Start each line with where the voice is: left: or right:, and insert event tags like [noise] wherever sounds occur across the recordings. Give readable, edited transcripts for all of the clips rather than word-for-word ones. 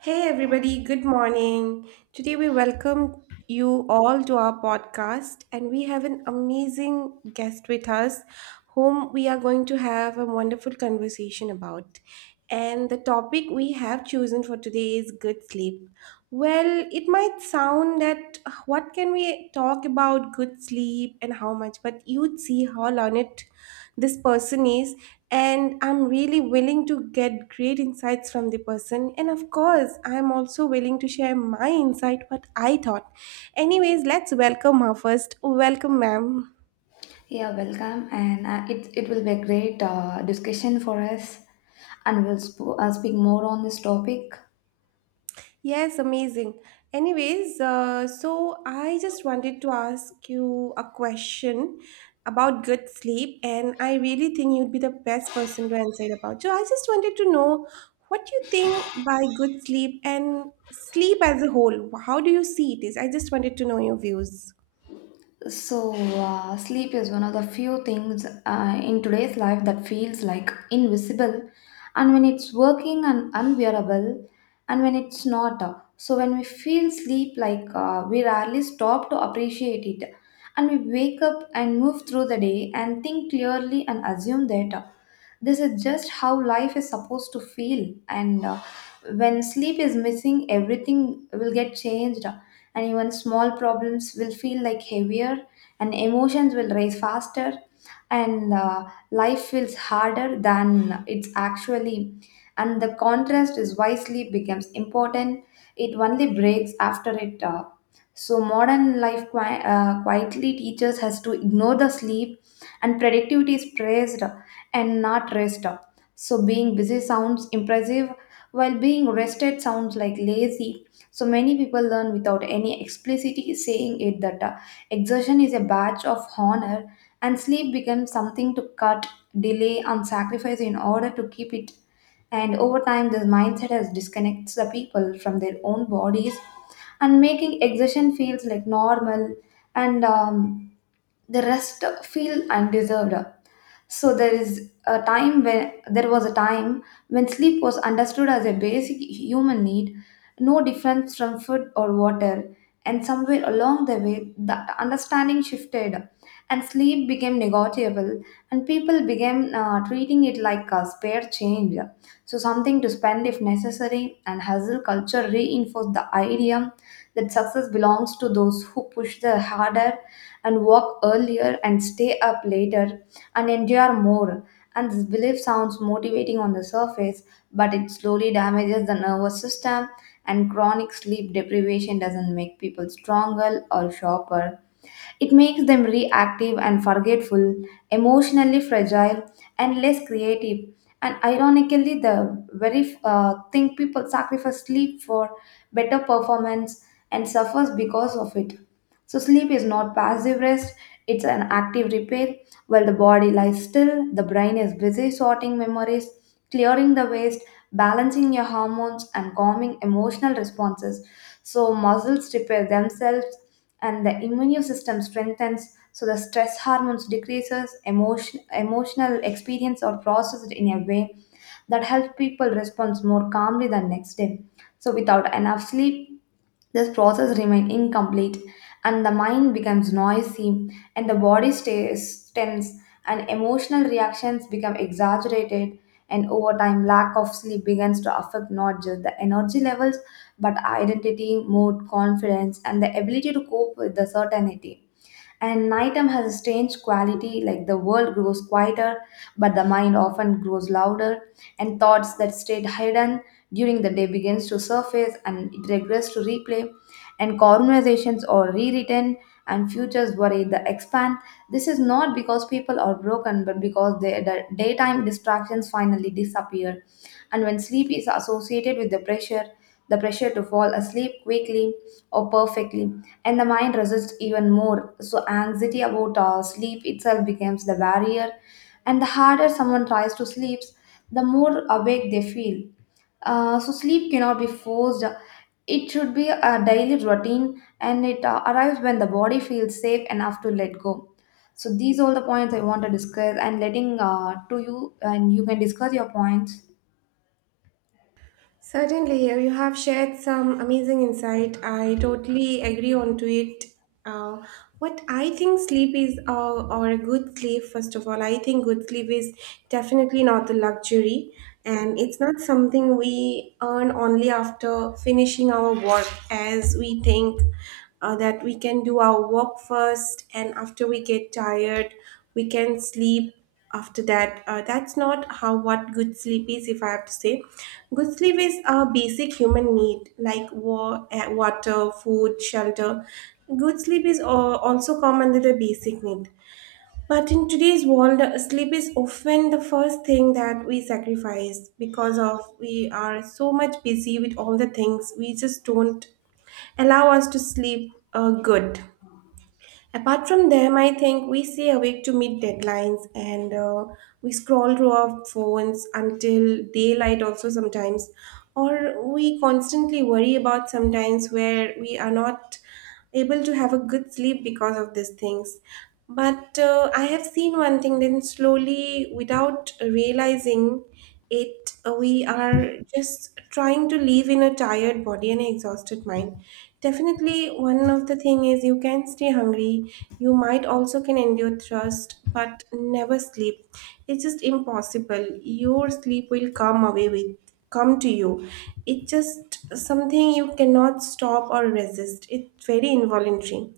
right: Hey everybody, good morning. Today we welcome you all to our podcast, and we have an amazing guest with us whom we are going to have a wonderful conversation about. And the topic we have chosen for today is good sleep. Well, it might sound that, "Ugh, what can we talk about good sleep and how much," but you'd see how learned this person is. And I'm really willing to get great insights from the person. And of course, I'm also willing to share my insight, what I thought. Anyways, let's welcome her first. Welcome, ma'am.
left: Yeah, welcome, and it will be a great discussion for us, and we'll speak more on this topic.
right: Yes, amazing. Anyways, so I just wanted to ask you a question about good sleep, and I really think you'd be the best person to answer it about. So I just wanted to know what you think by good sleep and sleep as a whole. How do you see it is? I just wanted to know your views.
left: Sleep is one of the few things in today's life that feels like invisible, and when it's working and unbearable, and when it's not. So, when we feel sleep, like we rarely stop to appreciate it, and we wake up and move through the day and think clearly and assume that this is just how life is supposed to feel, and when sleep is missing, everything will get changed, and even small problems will feel like heavier, and emotions will rise faster, and life feels harder than it's actually, and the contrast is wisely becomes important. It only breaks after it. So modern life quietly teaches us to ignore the sleep, and productivity is praised and not rest. So being busy sounds impressive while being rested sounds like lazy. So many people learn without any explicitly saying it that exertion is a badge of honor, and sleep becomes something to cut, delay, and sacrifice in order to keep it. And over time, this mindset has disconnects the people from their own bodies and making exertion feels like normal, and the rest feel undeserved. There was a time when sleep was understood as a basic human need, no difference from food or water. And somewhere along the way, that understanding shifted, and sleep became negotiable, and people began treating it like a spare change. So, something to spend if necessary, and hustle culture reinforced the idea that success belongs to those who push the harder and work earlier and stay up later and endure more. And this belief sounds motivating on the surface, but it slowly damages the nervous system, and chronic sleep deprivation doesn't make people stronger or sharper. It makes them reactive and forgetful, emotionally fragile, and less creative. And ironically, the very thing people sacrifice sleep for, better performance, and suffers because of it. So, sleep is not passive rest, it's an active repair. While the body lies still, the brain is busy sorting memories, clearing the waste, balancing your hormones, and calming emotional responses. So, muscles repair themselves and the immune system strengthens, so the stress hormones decreases emotion, emotional experience are processed in a way that helps people respond more calmly the next day. So without enough sleep, this process remains incomplete, and the mind becomes noisy, and the body stays tense, and emotional reactions become exaggerated. And over time, lack of sleep begins to affect not just the energy levels, but identity, mood, confidence, and the ability to cope with the certainty. And nighttime has a strange quality, like the world grows quieter, but the mind often grows louder, and thoughts that stayed hidden during the day begins to surface and it regress to replay, and conversations are rewritten and futures worry the expand. This is not because people are broken, but because their daytime distractions finally disappear. And when sleep is associated with the pressure to fall asleep quickly or perfectly, and the mind resists even more. So, anxiety about sleep itself becomes the barrier, and the harder someone tries to sleep, the more awake they feel. So, sleep cannot be forced. It should be a daily routine and it arrives when the body feels safe enough to let go. So, these are all the points I want to discuss and letting to you, and you can discuss your points.
right: Certainly, here you have shared some amazing insight. I totally agree on to it. Uh, what I think sleep is, or a good sleep, first of all, I think good sleep is definitely not a luxury, and it's not something we earn only after finishing our work, as we think that we can do our work first, and after we get tired, we can sleep after that. That's not how what good sleep is, if I have to say. Good sleep is a basic human need, like water, food, shelter. Good sleep is also come under the basic need. But in today's world, sleep is often the first thing that we sacrifice, because of we are so much busy with all the things, we just don't allow us to sleep good. Apart from them, I think we stay awake to meet deadlines, and we scroll through our phones until daylight, also sometimes. Or we constantly worry about sometimes, where we are not able to have a good sleep because of these things. But I have seen one thing, then slowly, without realizing it, we are just trying to live in a tired body and exhausted mind. Definitely, one of the thing is, you can stay hungry. You might also can endure thirst, but never sleep. It's just impossible. Your sleep will come to you. It's just something you cannot stop or resist. It's very involuntary.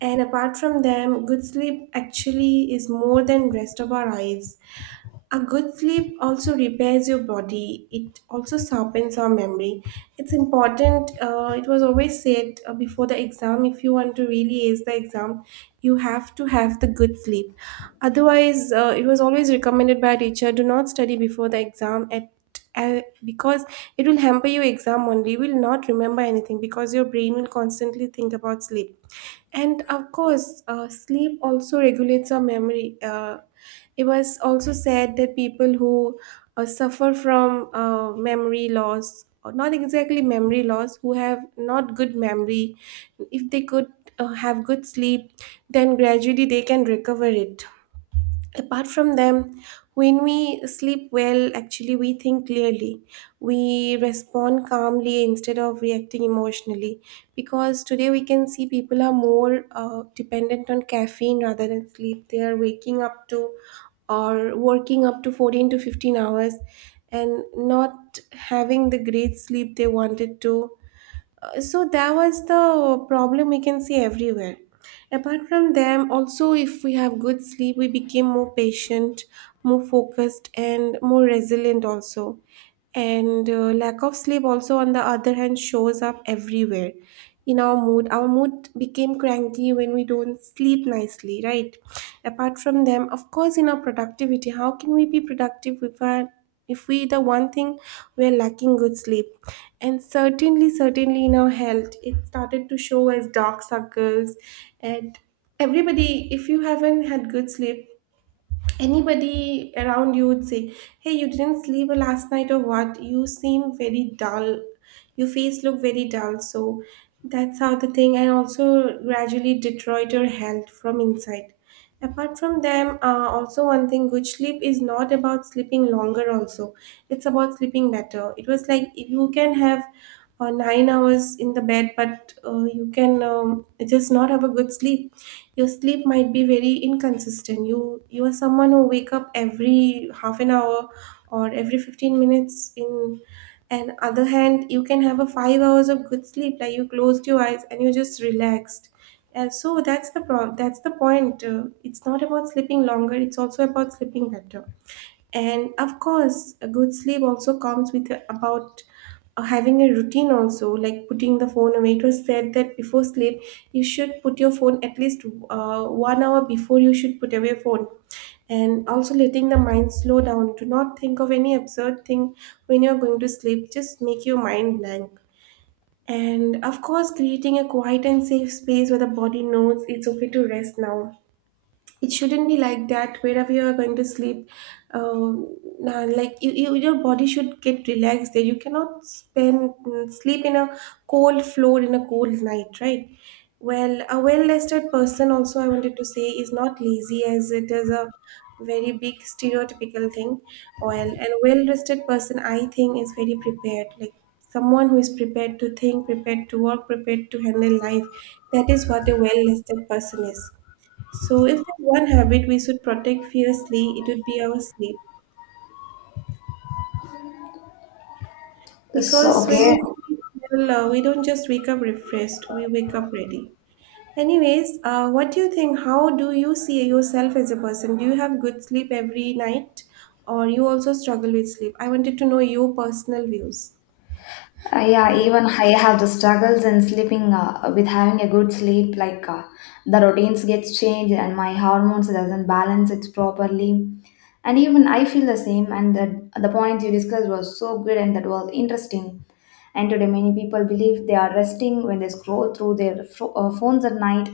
right: And apart from them, good sleep actually is more than rest of our eyes. A good sleep also repairs your body. It also sharpens our memory. It's important. It was always said, before the exam, if you want to really ace the exam, you have to have the good sleep. Otherwise, it was always recommended by a teacher, do not study before the exam at because it will hamper your exam only. You will not remember anything, because your brain will constantly think about sleep. And of course, sleep also regulates our memory. It was also said that people who suffer from memory loss, or not exactly memory loss, who have not good memory, if they could have good sleep, then gradually they can recover it. Apart from them, when we sleep well, actually we think clearly. We respond calmly instead of reacting emotionally, because today we can see people are more dependent on caffeine rather than sleep. They are waking up to or working up to 14 to 15 hours, and not having the great sleep they wanted to. So that was the problem we can see everywhere. Apart from them also, if we have good sleep, we became more patient, more focused, and more resilient also. And lack of sleep also, on the other hand, shows up everywhere in our mood. Our mood became cranky when we don't sleep nicely, right? Apart from them, of course, in our productivity. How can we be productive if our if we, the one thing we're lacking, good sleep? And certainly, in our health it started to show as dark circles. And everybody, if you haven't had good sleep, anybody around you would say, "Hey, you didn't sleep last night or what? You seem very dull. Your face look very dull." So that's how the thing, and also gradually deteriorate your health from inside. Apart from them, also one thing, good sleep is not about sleeping longer also. It's about sleeping better. It was like, if you can have 9 hours in the bed, but you can just not have a good sleep. Your sleep might be very inconsistent. You are someone who wake up every half an hour or every 15 minutes in. And other hand, you can have a 5 hours of good sleep, like you closed your eyes and you just relaxed. And so that's the point. It's not about sleeping longer, it's also about sleeping better. And of course, a good sleep also comes with about having a routine also, like putting the phone away. It was said that before sleep, you should put your phone at least 1 hour before. You should put away phone. And also letting the mind slow down. Do not think of any absurd thing when you're going to sleep. Just make your mind blank. And of course, creating a quiet and safe space where the body knows it's okay to rest now. It shouldn't be like that wherever you are going to sleep. Nah, like your body should get relaxed there. You cannot sleep in a cold floor in a cold night, right? Well, a well-rested person also, I wanted to say, is not lazy, as it is a very big stereotypical thing. Well, and a well-rested person, I think, is very prepared, like someone who is prepared to think, prepared to work, prepared to handle life. That is what a well-rested person is. So, if there's one habit we should protect fiercely, it would be our sleep.
left: So,
right: Because when we
left: okay.
right: sleep well, we don't just wake up refreshed, we wake up ready. Anyways, what do you think? How do you see yourself as a person? Do you have good sleep every night, or you also struggle with sleep? I wanted to know your personal views.
left: Yeah, even I have the struggles in sleeping with having a good sleep. Like the routines gets changed and my hormones doesn't balance it properly. And even I feel the same. And the point you discussed was so good and that was interesting. And today, many people believe they are resting when they scroll through their phones at night,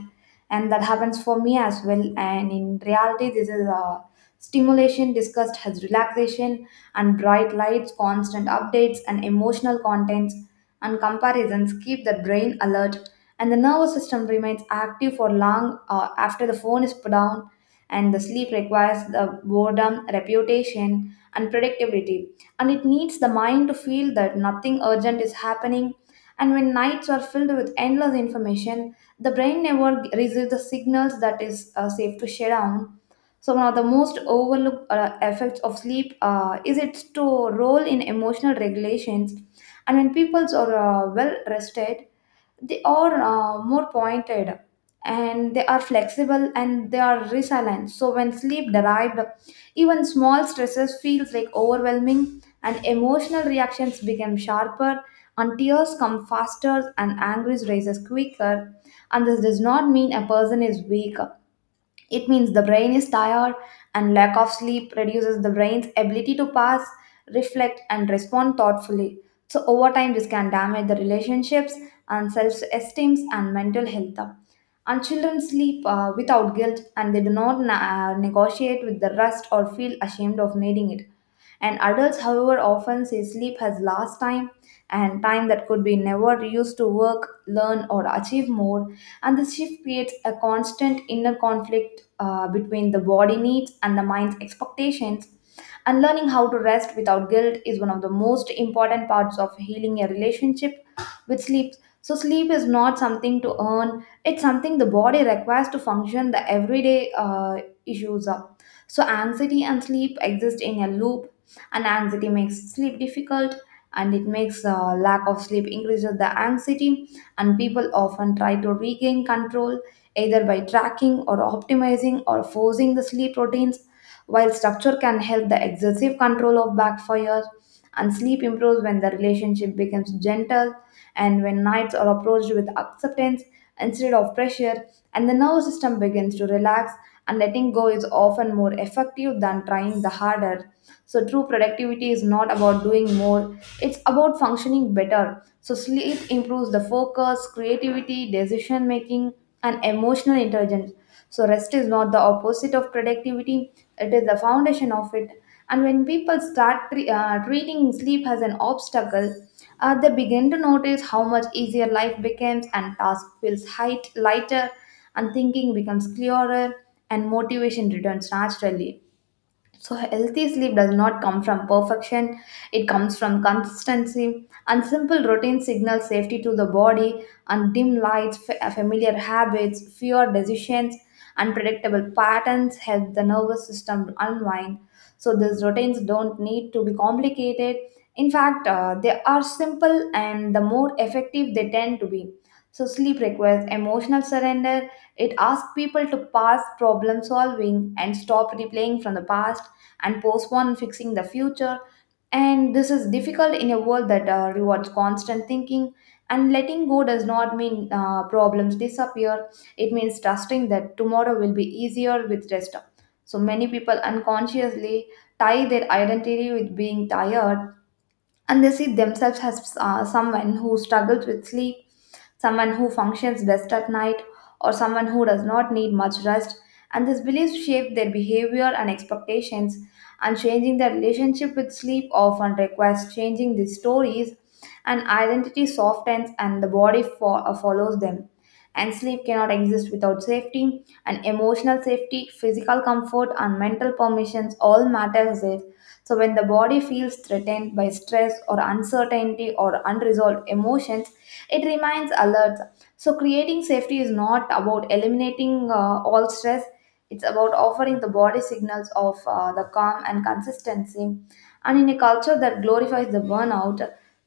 left: and that happens for me as well. And in reality, this is a stimulation discussed as relaxation, and bright lights, constant updates, and emotional contents and comparisons keep the brain alert, and the nervous system remains active for long after the phone is put down, and the sleep requires the boredom, reputation, and predictability. And it needs the mind to feel that nothing urgent is happening. And when nights are filled with endless information, the brain never receives the signals that is safe to shut down. So one of the most overlooked effects of sleep is its to role in emotional regulations. And when people are well rested, they are more pointed and they are flexible and they are resilient. So when sleep derived, even small stresses feels like overwhelming, and emotional reactions become sharper, and tears come faster and anger rises quicker, and this does not mean a person is weak. It means the brain is tired, and lack of sleep reduces the brain's ability to pass, reflect, and respond thoughtfully. So, over time, this can damage the relationships and self esteem and mental health. And children sleep without guilt and they do not negotiate with the rest or feel ashamed of needing it. And adults, however, often say sleep has last time and time that could be never used to work, learn, or achieve more, and this shift creates a constant inner conflict between the body needs and the mind's expectations, and learning how to rest without guilt is one of the most important parts of healing a relationship with sleep. So, sleep is not something to earn, it's something the body requires to function the everyday issues up. So, anxiety and sleep exist in a loop, and anxiety makes sleep difficult. And it makes lack of sleep increases the anxiety, and people often try to regain control either by tracking or optimizing or forcing the sleep routines. While structure can help, the excessive control of backfires, and sleep improves when the relationship becomes gentle and when nights are approached with acceptance instead of pressure, and the nervous system begins to relax, and letting go is often more effective than trying the harder. So true productivity is not about doing more, it's about functioning better. So sleep improves the focus, creativity, decision making, and emotional intelligence. So rest is not the opposite of productivity, it is the foundation of it. And when people start treating sleep as an obstacle, they begin to notice how much easier life becomes and task feels height, lighter, and thinking becomes clearer and motivation returns naturally. So, healthy sleep does not come from perfection, it comes from consistency, and simple routine signals safety to the body, and dim lights, familiar habits, fewer decisions, unpredictable patterns help the nervous system unwind. So, these routines don't need to be complicated. In fact, they are simple and the more effective they tend to be. So, sleep requires emotional surrender. It asks people to pass problem solving and stop replaying from the past and postpone fixing the future. And this is difficult in a world that rewards constant thinking. And letting go does not mean problems disappear, it means trusting that tomorrow will be easier with rest. So many people unconsciously tie their identity with being tired, and they see themselves as someone who struggles with sleep, someone who functions best at night, or someone who does not need much rest. And these beliefs shape their behavior and expectations, and changing their relationship with sleep often requires changing these stories, and identity softens and the body follows them. And sleep cannot exist without safety, and emotional safety, physical comfort, and mental permissions all matters there. So, when the body feels threatened by stress or uncertainty or unresolved emotions, it remains alert. So, creating safety is not about eliminating all stress, it's about offering the body signals of the calm and consistency. And in a culture that glorifies the burnout,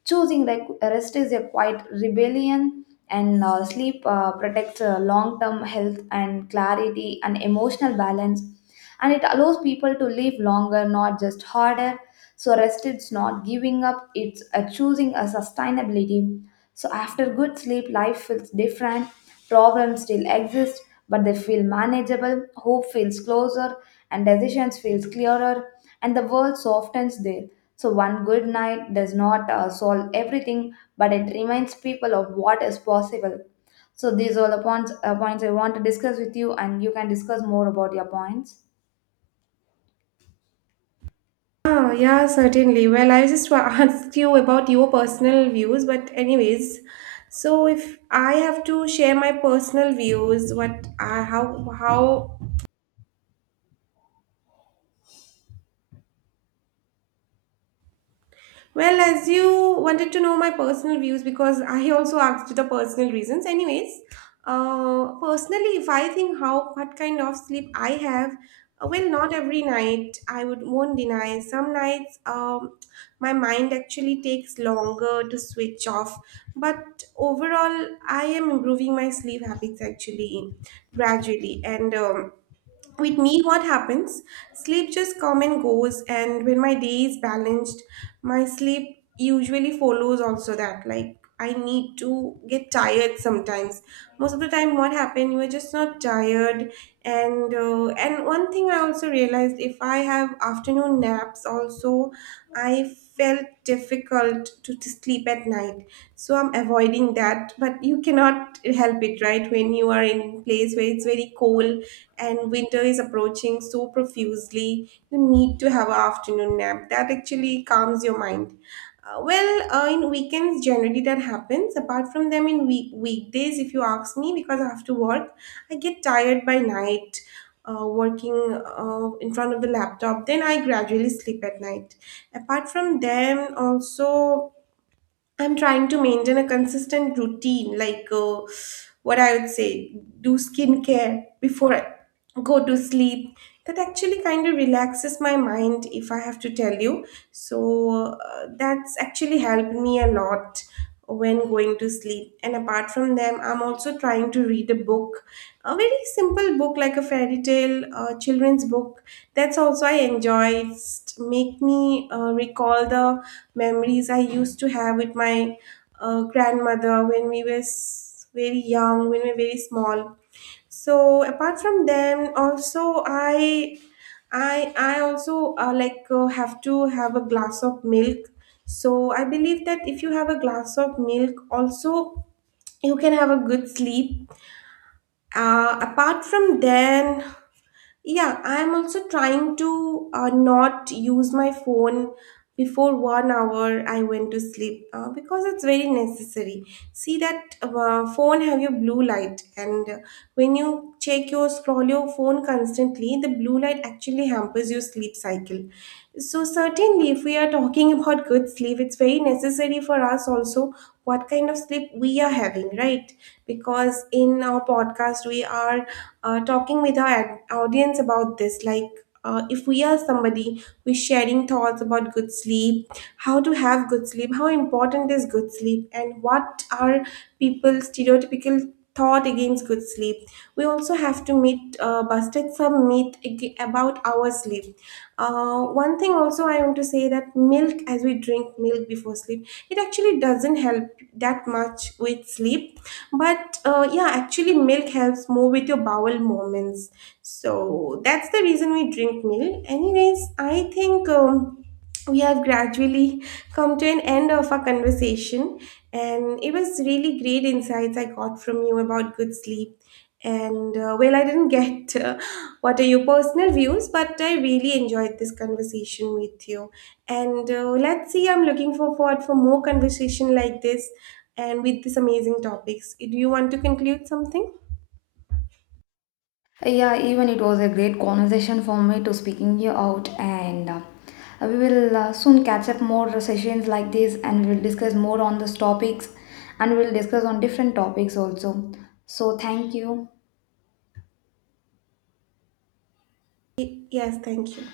left: choosing rest is a quiet rebellion. And sleep protects long term health and clarity and emotional balance, and it allows people to live longer, not just harder. So, rest is not giving up, it's choosing a sustainability. So, after good sleep, life feels different, problems still exist, but they feel manageable, hope feels closer, and decisions feels clearer, and the world softens there. So, one good night does not solve everything, but it reminds people of what is possible. So, these are the points I want to discuss with you, and you can discuss more about your points.
right: Ah, yeah, certainly. Well, I just [laughs] asked you about your personal views, but anyways, so if I have to share my personal views, what I how well, as you wanted to know my personal views, because I also asked the personal reasons. Anyways, personally, if I think how what kind of sleep I have, well, not every night, I would won't deny. Some nights, my mind actually takes longer to switch off. But overall, I am improving my sleep habits actually gradually, and with me, what happens? Sleep just come and goes, and when my day is balanced, my sleep usually follows also that. Like, I need to get tired sometimes. Most of the time, what happened? You are just not tired, and one thing I also realized: if I have afternoon naps also, I felt difficult to sleep at night. So I'm avoiding that, but you cannot help it, right? When you are in place where it's very cold and winter is approaching so profusely, you need to have an afternoon nap that actually calms your mind. Well, in weekends generally that happens. Apart from them, in weekdays, if you ask me, because I have to work, I get tired by night. Working, in front of the laptop, then I gradually sleep at night. Apart from them also, I'm trying to maintain a consistent routine, like, what I would say, do skincare before I go to sleep. That actually kind of relaxes my mind, if I have to tell you. So that's actually helped me a lot when going to sleep. And apart from them, I'm also trying to read a book, a very simple book, like a fairy tale, a children's book. That's also I enjoy. It's make me recall the memories I used to have with my grandmother when we were very young, when we were very small. So apart from them, also I also have to have a glass of milk. So I believe that if you have a glass of milk, also you can have a good sleep. Apart from then, yeah, I'm also trying to not use my phone before 1 hour I went to sleep, because it's very necessary. See that phone have your blue light, and when you check your scroll your phone constantly, the blue light actually hampers your sleep cycle. So certainly, if we are talking about good sleep, it's very necessary for us also what kind of sleep we are having, right? Because in our podcast, we are talking with our audience about this. Like, if we are somebody who's sharing thoughts about good sleep, how to have good sleep, how important is good sleep, and what are people's stereotypical thought against good sleep. We also have to meet, busted some myth about our sleep. One thing also I want to say that milk, as we drink milk before sleep, it actually doesn't help that much with sleep. But yeah, actually, milk helps more with your bowel movements. So that's the reason we drink milk. Anyways, I think. We have gradually come to an end of our conversation, and it was really great insights I got from you about good sleep. And well, I didn't get what are your personal views, but I really enjoyed this conversation with you. And let's see, I'm looking forward for more conversation like this and with these amazing topics. Do you want to conclude something?
left: Yeah, even it was a great conversation for me to speaking you out, and we will soon catch up more sessions like this, and we will discuss more on these topics, and we will discuss on different topics also. So thank you.
right: Yes, thank you.